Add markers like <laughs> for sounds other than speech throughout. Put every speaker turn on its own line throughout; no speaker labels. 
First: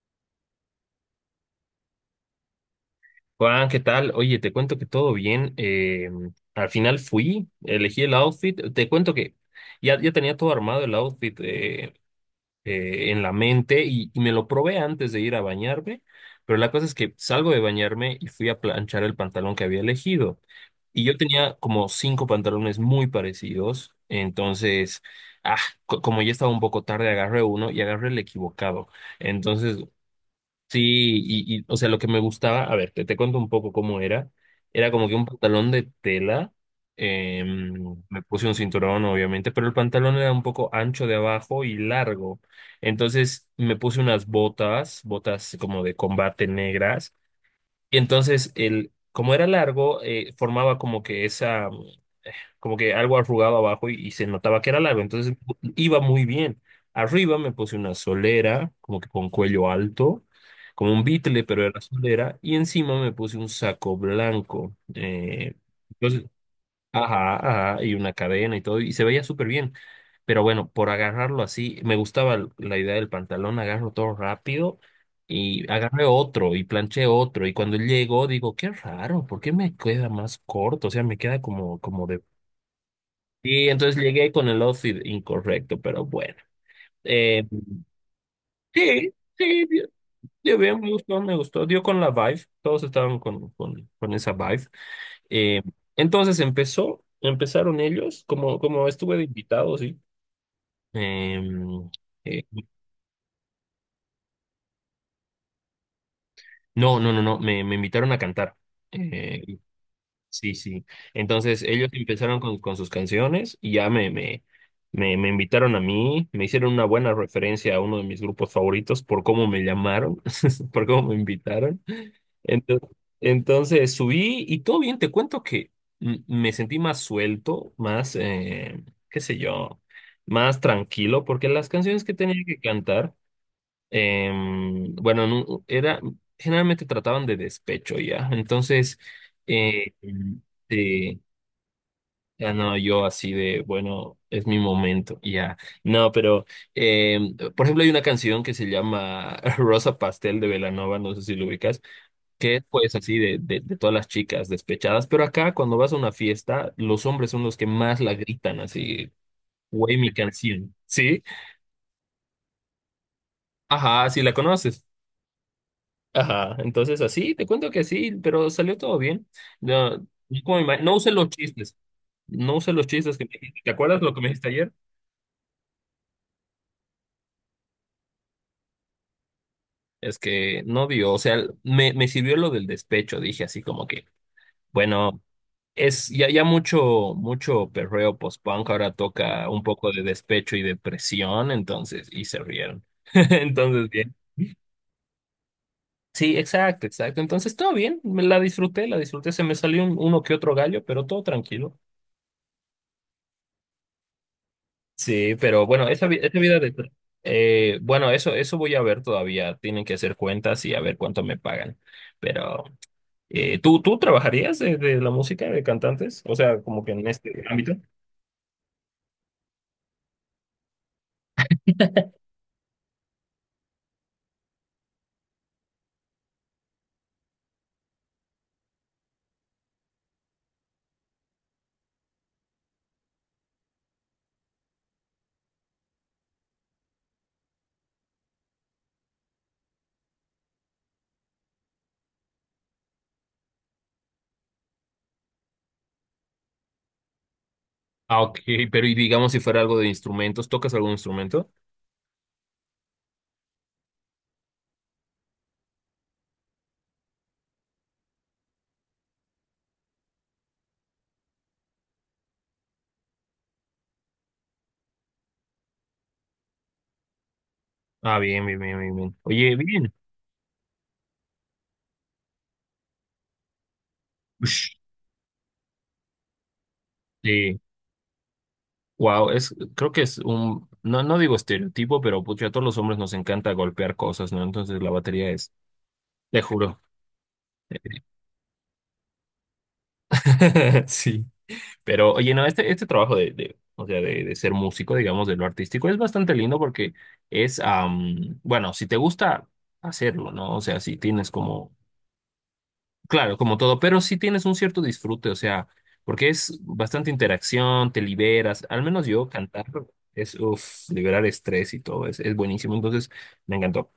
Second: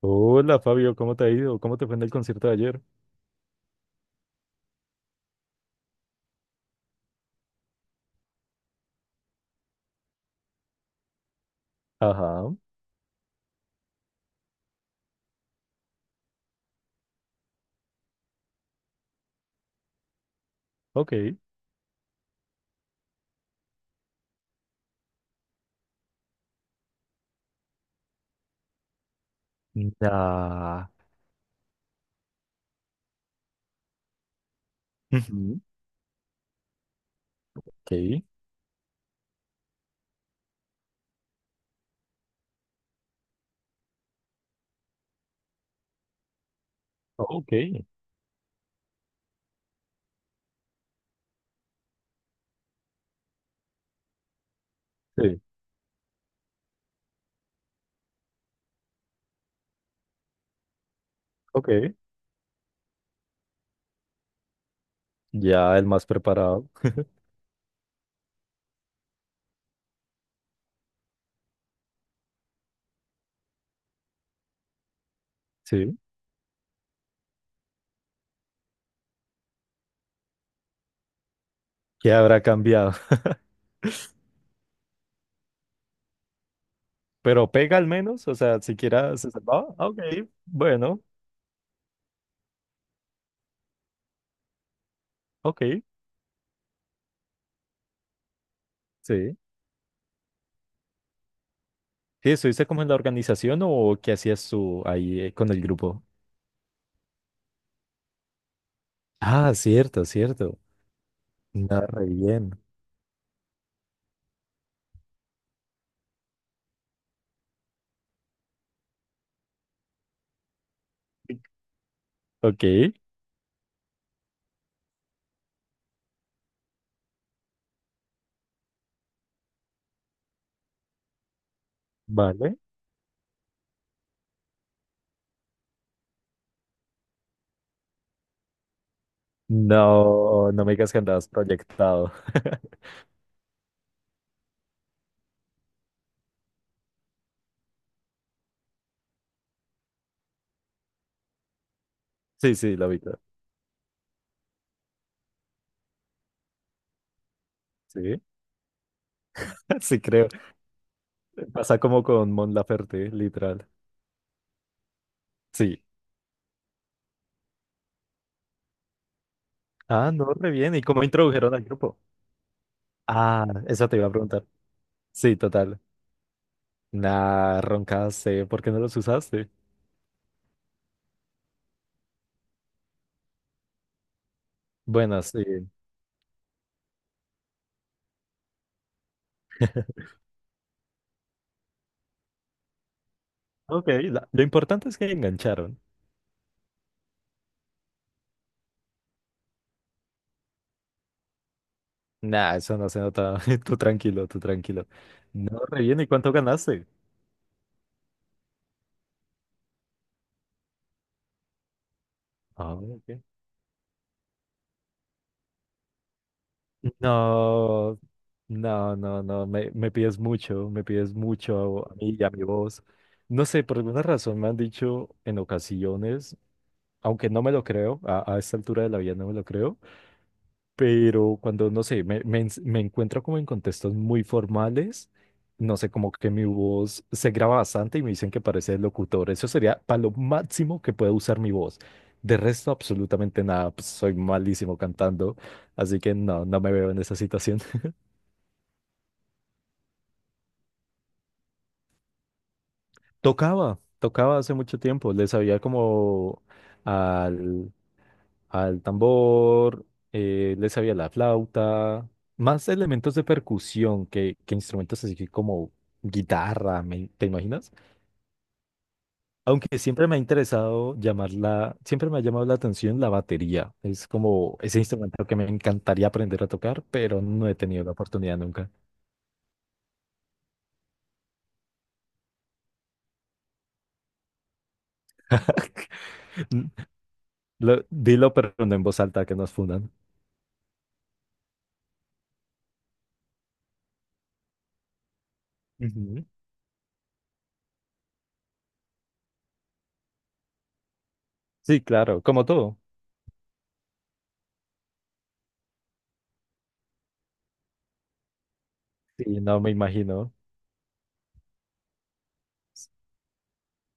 Hola Fabio, ¿cómo te ha ido? ¿Cómo te fue en el concierto de ayer?
Juan, ¿qué tal? Oye, te cuento que todo bien. Al final fui, elegí el outfit. Te cuento que ya, ya tenía todo armado el outfit
Ajá,
en la mente y me lo probé antes de ir a bañarme. Pero la cosa es que salgo de bañarme y fui a planchar el pantalón que había elegido. Y yo
ok.
tenía como cinco pantalones muy parecidos. Entonces, ah, como ya estaba un poco tarde, agarré uno y agarré el equivocado. Entonces,
Ya,
sí, o sea, lo que me gustaba, a ver, te cuento un poco cómo era. Era como que un
ujú,
pantalón de tela,
ok,
me puse un cinturón, obviamente, pero el pantalón era un poco ancho de abajo y largo. Entonces me puse unas botas como de combate negras.
ok.
Y entonces, como era largo, formaba como que esa, como que algo arrugado abajo y se notaba que era largo, entonces
Sí,
iba muy bien. Arriba me puse una solera, como que con cuello alto, como un bitle, pero era
ok.
solera, y encima me puse un saco blanco.
Ya el más
Entonces,
preparado.
ajá, ajá, y una cadena y todo, y se veía súper bien. Pero bueno, por agarrarlo así, me gustaba la idea del pantalón, agarro todo rápido y
Sí.
agarré otro y planché otro. Y cuando llegó, digo, qué raro, ¿por qué me queda más corto? O sea, me queda como, como
¿Qué
de
habrá cambiado? <laughs>
Y entonces llegué con el outfit incorrecto, pero bueno. Eh,
Pero pega al menos, o sea,
sí,
siquiera se
sí,
salvaba.
dio,
Ah, ok,
dio bien, me
bueno,
gustó, me gustó. Dio con la vibe, todos estaban con, con esa vibe. Eh,
ok.
entonces empezaron ellos, como estuve de
Sí.
invitado, sí. Eh,
Sí,
eh,
¿estuviste como en la organización o qué hacías tú ahí con el grupo?
no, no, no, no, me invitaron a cantar.
Ah,
Eh,
cierto,
Sí,
cierto.
sí. Entonces
No,
ellos
re
empezaron con,
bien.
con sus canciones y ya me invitaron a mí, me hicieron una buena referencia a uno de mis grupos favoritos por cómo me llamaron, <laughs> por cómo me invitaron.
Ok,
Entonces, entonces subí y todo bien, te cuento que me sentí más suelto, más, qué sé yo, más tranquilo, porque las canciones que tenía
vale.
que cantar bueno, generalmente trataban de despecho ya. Entonces, eh,
No, no me digas que
eh,
andabas proyectado.
ya
<laughs>
no, yo así de, bueno, es mi momento, ya. No, pero, por ejemplo, hay una canción que se llama <laughs> Rosa Pastel de Belanova, no sé si lo ubicas,
Sí,
que es
sí, la
pues así
mitad.
de todas las chicas despechadas, pero acá cuando vas a una fiesta, los hombres son los que más la
Sí,
gritan, así,
<laughs>
güey,
sí
mi
creo.
canción, ¿sí?
Pasa como con Mon Laferte, literal.
Ajá, si la conoces.
Sí.
Ajá, entonces así, te cuento que sí, pero salió todo bien. No, no
Ah, no, re bien. ¿Y
no
cómo
usé los
introdujeron al
chistes,
grupo?
no usé los chistes que me
Ah,
dijiste. ¿Te
eso te
acuerdas
iba a
lo que me
preguntar.
dijiste ayer?
Sí, total. Nah, roncaste. ¿Por qué no los usaste?
Es que no dio, o sea, me sirvió lo del despecho, dije así como que, bueno,
Bueno, sí.
es ya, ya mucho, mucho perreo post-punk, ahora toca un poco de despecho y depresión, entonces, y se rieron. <laughs>
Ok,
Entonces, bien.
lo importante es que engancharon.
Sí, exacto, exacto. Entonces, todo bien, me la disfruté, se me salió uno que otro gallo, pero todo tranquilo.
Nah, eso no se nota. <laughs> Tú tranquilo, tú tranquilo.
Sí,
No,
pero
re
bueno,
bien. ¿Y cuánto
esa vida de...
ganaste?
tra- Bueno eso voy a ver todavía. Tienen que hacer cuentas y a ver cuánto me pagan. Pero,
Ah, ok.
¿tú trabajarías de la música de cantantes? O sea, como que en este ámbito.
No, no, no, no, me pides mucho, me pides mucho a mí y a mi voz. No sé, por alguna razón me han dicho en ocasiones, aunque no me lo creo, a esta altura de la vida no me lo creo, pero cuando, no sé, me encuentro como en contextos muy formales, no sé, como que mi voz se graba bastante y me dicen que parece locutor. Eso sería para lo máximo que puedo usar mi voz. De resto, absolutamente nada, pues soy malísimo cantando. Así que no, no me veo en esa situación.
Ah, ok, pero y digamos si fuera algo de instrumentos, ¿tocas algún instrumento?
Tocaba, tocaba hace mucho tiempo, le sabía como al, al tambor, le sabía la flauta, más elementos de percusión que instrumentos así que como guitarra, ¿te imaginas?
Ah, bien, bien, bien, bien, bien. Oye,
Aunque
bien.
siempre me ha interesado llamarla, siempre me ha llamado la atención la batería, es como
Ush,
ese instrumento que me encantaría aprender a tocar, pero no he
sí.
tenido la oportunidad nunca.
Wow, creo que es no, no digo estereotipo, pero pucha, a todos los hombres nos encanta golpear cosas, ¿no? Entonces la batería es,
<laughs>
te juro.
Dilo, pero no en voz alta que nos fundan.
<laughs> Sí. Pero, oye, no, este trabajo o sea, de ser músico, digamos, de lo artístico, es
Ujú.
bastante lindo porque es, bueno, si te gusta hacerlo, ¿no? O sea, si tienes como,
Sí, claro, como todo.
claro, como todo, pero si tienes un cierto disfrute, o sea, porque es bastante interacción, te liberas, al menos
Sí,
yo
no
cantar
me imagino.
es, uff, liberar estrés y todo, es buenísimo, entonces me encantó.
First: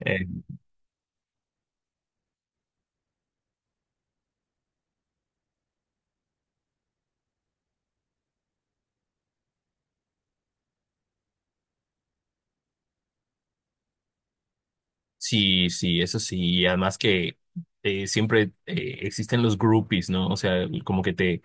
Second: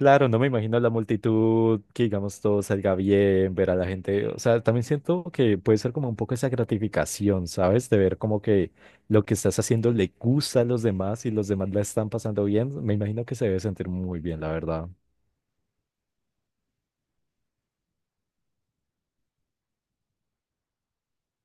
Eh,
no me imagino la multitud, que digamos todo salga bien, ver a la gente. O sea, también siento que puede ser como un poco esa gratificación, ¿sabes? De ver como que lo que estás haciendo le gusta a los demás y los demás la están pasando bien. Me imagino que se debe sentir muy bien, la verdad.
sí, sí, eso sí, y además que siempre existen los groupies, ¿no? O sea, como que te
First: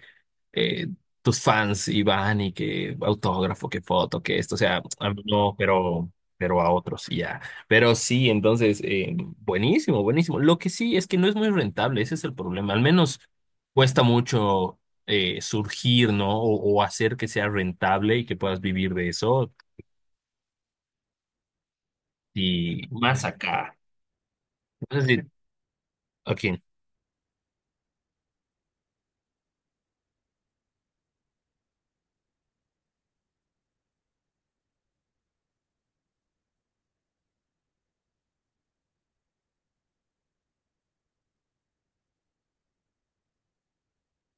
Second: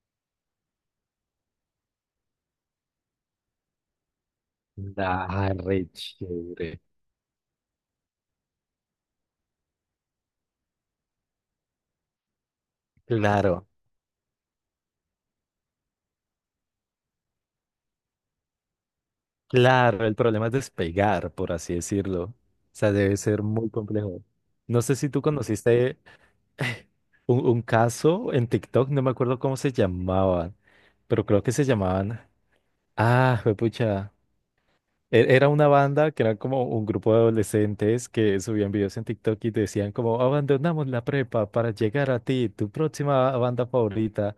eh, tus fans y van y que autógrafo, que foto, que esto, o sea, a mí
Ah,
no,
re
pero a
chévere.
otros y ya. Pero sí, entonces, buenísimo, buenísimo. Lo que sí es que no es muy rentable, ese es el problema. Al menos
Claro,
cuesta mucho surgir, ¿no? O hacer que sea rentable y que puedas vivir de eso.
claro, el problema es despegar, por así decirlo. O
Y
sea, debe
más
ser muy
acá.
complejo. No sé si tú
Entonces,
conociste
aquí.
un caso en TikTok, no me acuerdo cómo se llamaban, pero creo que se llamaban. Ah, pucha. Era una banda que era como un grupo de adolescentes que subían videos en TikTok y decían como abandonamos la prepa para llegar a ti, tu próxima banda favorita.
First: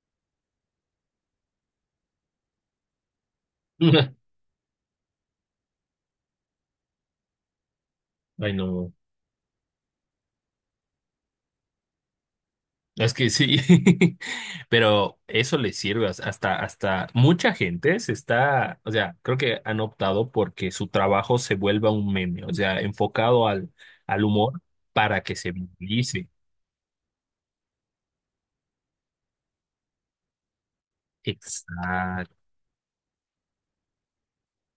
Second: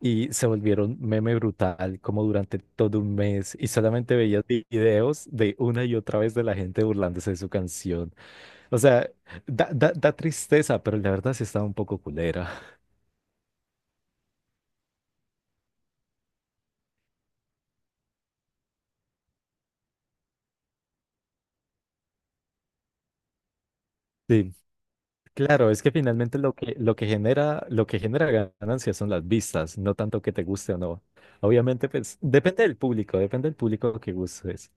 Y se volvieron meme brutal como durante todo un mes y solamente
<laughs>
veías videos de una y otra vez de la gente burlándose de su canción.
Ay,
O
no.
sea, da tristeza, pero la verdad sí estaba un poco culera.
Es que sí, <laughs> pero eso les sirve hasta mucha gente se está, o sea, creo que han optado porque su trabajo se vuelva un meme, o sea, enfocado al
Sí.
humor para que se
Claro, es que
viralice.
finalmente lo que genera, lo que genera ganancias son las vistas, no tanto que te guste o no. Obviamente, pues,
Exacto.
depende del público que gustes.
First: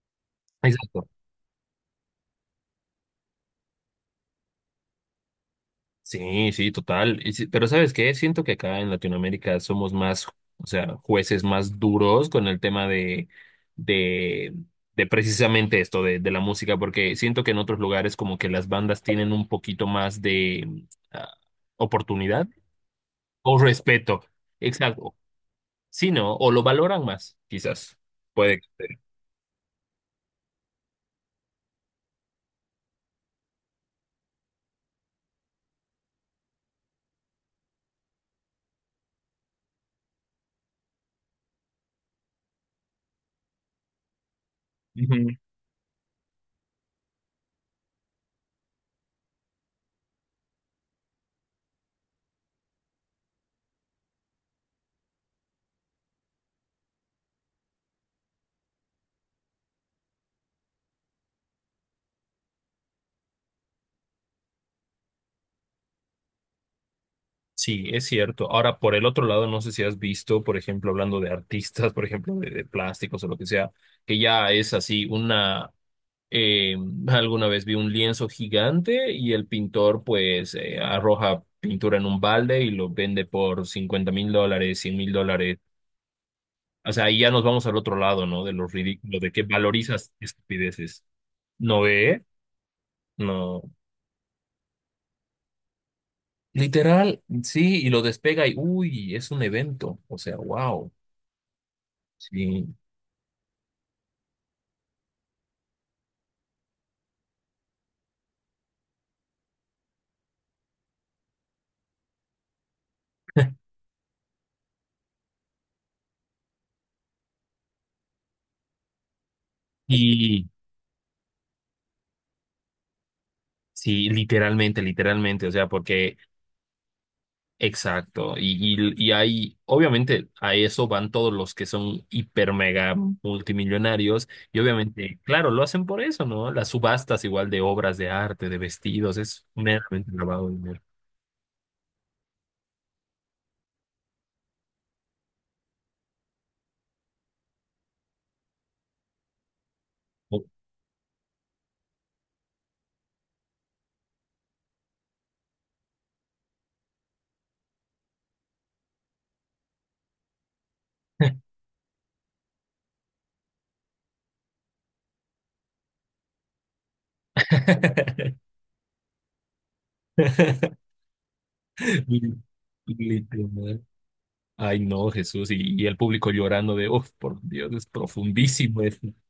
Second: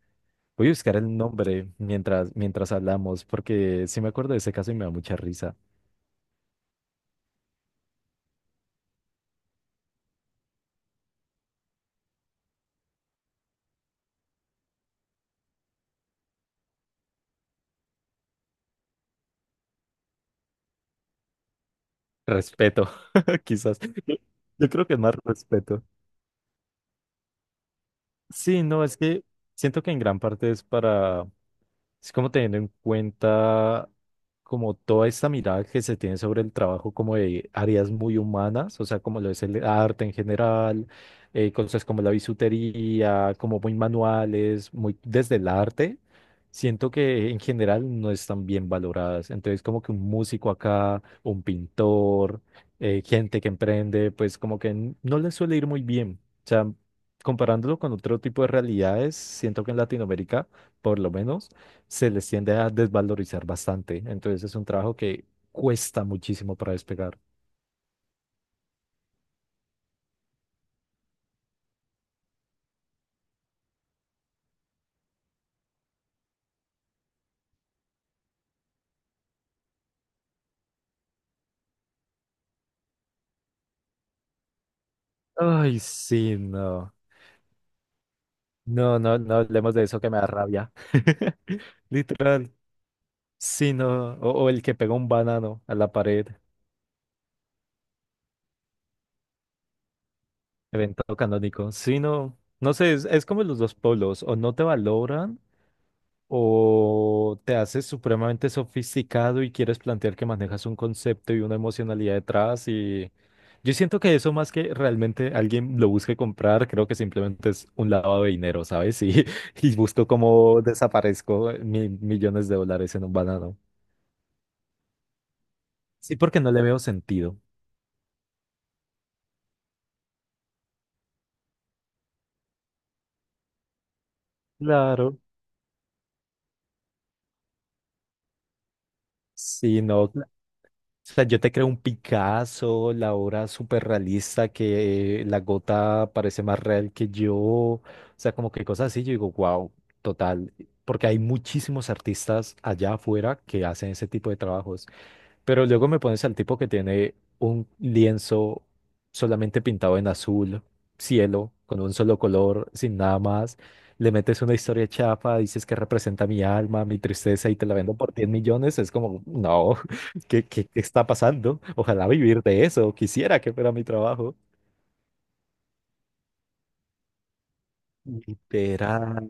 Voy a buscar
Exacto.
el nombre mientras hablamos, porque sí me acuerdo de ese caso y me da mucha risa.
Sí, sí, total. Pero ¿sabes qué? Siento que acá en Latinoamérica somos más, o sea, jueces más duros con el tema de, de, de, precisamente esto, de la música, porque siento que en otros lugares como que las bandas tienen un poquito más de ah, oportunidad
Respeto, <laughs>
o
quizás.
respeto.
Yo creo que es
Exacto.
más respeto.
Sí, ¿no? O lo valoran más, quizás. Puede
Sí,
que
no, es que siento que en gran parte es para, es como teniendo en cuenta como toda esta mirada que se tiene sobre el trabajo como de áreas muy humanas, o sea, como lo es el arte en general, cosas como la bisutería, como muy manuales, muy desde
sea.
el arte, siento que en general no están bien valoradas. Entonces, como que un músico acá, un pintor, gente que emprende, pues como que no les suele ir muy bien. O sea, comparándolo con otro tipo de realidades, siento que en Latinoamérica por lo menos se les tiende a desvalorizar bastante. Entonces es un trabajo que cuesta muchísimo para despegar.
Sí, es cierto. Ahora, por el otro lado, no sé si has visto, por ejemplo, hablando de artistas, <laughs> por ejemplo, de plásticos o lo que sea, que ya es así eh, alguna vez vi un lienzo gigante y el pintor pues arroja pintura en un balde y lo vende por $50,000, $100,000.
Ay, sí,
O
no.
sea, ahí ya nos vamos al otro lado, ¿no? De lo
No,
ridículo,
no,
de
no
que
hablemos de eso que
valorizas
me da rabia.
estupideces.
<laughs>
¿No ve?
Literal.
No.
Sí, no. O el que pega un banano a la pared,
Literal, sí, y lo despega y, uy, es un evento. O sea, wow.
evento canónico. Sí, no. No
Sí.
sé, es como los dos polos. O no te valoran o te haces supremamente sofisticado y quieres plantear que manejas un concepto y una emocionalidad detrás y yo siento que eso más que realmente alguien lo busque comprar, creo que simplemente es un lavado de dinero, ¿sabes? Y, <laughs> y busco
Y
cómo desaparezco millones de dólares en un banano.
sí, literalmente, literalmente, o sea,
Sí,
porque,
porque no le veo sentido.
exacto, y hay, obviamente, a eso van todos los que son hiper mega multimillonarios, y obviamente,
Claro.
claro, lo hacen por eso, ¿no? Las subastas igual de obras de arte, de vestidos, es
Sí, no.
meramente
O
lavado de dinero.
sea, yo te creo un Picasso, la obra súper realista, que la gota parece más real que yo. O sea, como que cosas así, yo digo, wow,
Oh.
total. Porque hay muchísimos artistas allá afuera que hacen ese tipo de trabajos. Pero luego me pones al tipo que tiene un lienzo solamente pintado en azul, cielo, con un solo color, sin nada más. Le metes una historia chafa, dices que representa mi alma, mi tristeza y te la vendo por 10
<laughs>
millones. Es como, no, <laughs> ¿qué está pasando? Ojalá
Li-
vivir de eso. Quisiera que fuera
Literal.
mi trabajo.
Ay, no, Jesús, y el público llorando de, uff, por Dios, es profundísimo esto.
Literal.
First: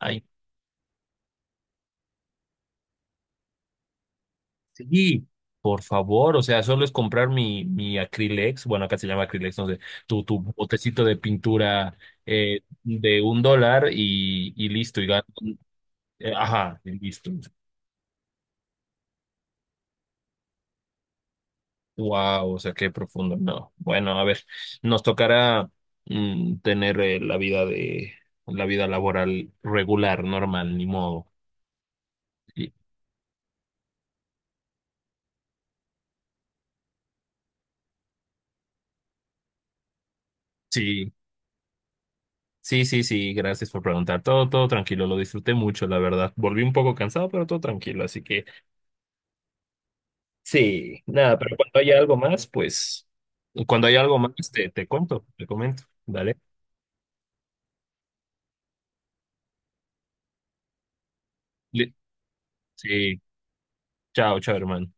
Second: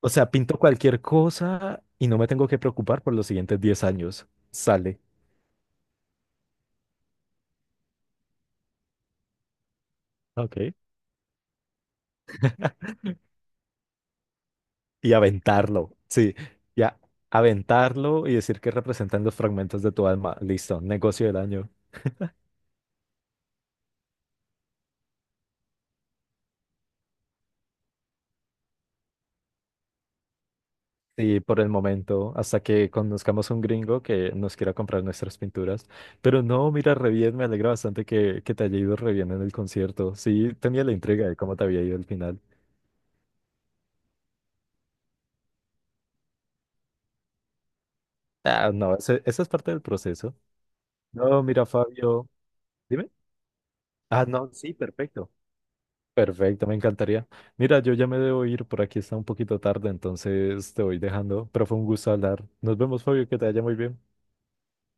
O
Ay,
sea, pinto cualquier cosa y no me tengo que preocupar por los siguientes 10 años. Sale.
sí, por favor, o sea, solo es comprar mi Acrylex, bueno, acá se llama Acrylex, no sé, tu
Ok.
botecito de pintura de $1 y listo, y
Y
gano.
aventarlo, sí,
Ajá, y
ya,
listo.
aventarlo y decir que representan los fragmentos de tu alma. Listo, negocio del año.
Wow, o sea, qué profundo. No, bueno, a ver, nos tocará tener la vida laboral regular, normal, ni modo.
Y por el momento, hasta
Y-
que conozcamos un gringo que nos quiera comprar nuestras pinturas. Pero no, mira, re bien, me alegra bastante que te haya ido re bien en el concierto. Sí, tenía la
Sí,
intriga de cómo te había ido al final.
sí, sí, sí, gracias por preguntar. Todo, todo tranquilo, lo disfruté mucho, la verdad. Volví un poco cansado, pero todo tranquilo, así que.
Ah, no, esa es parte del proceso.
Sí, nada,
No,
pero
mira,
cuando haya algo
Fabio,
más, pues,
dime.
cuando haya algo
Ah,
más,
no,
te,
sí,
te cuento,
perfecto.
te comento, ¿vale?
Perfecto, me encantaría. Mira, yo ya me debo ir, por aquí está un poquito tarde, entonces te voy dejando, pero fue un
Li-
gusto hablar. Nos vemos,
Sí,
Fabio, que te vaya muy bien.
chao, chao, hermano.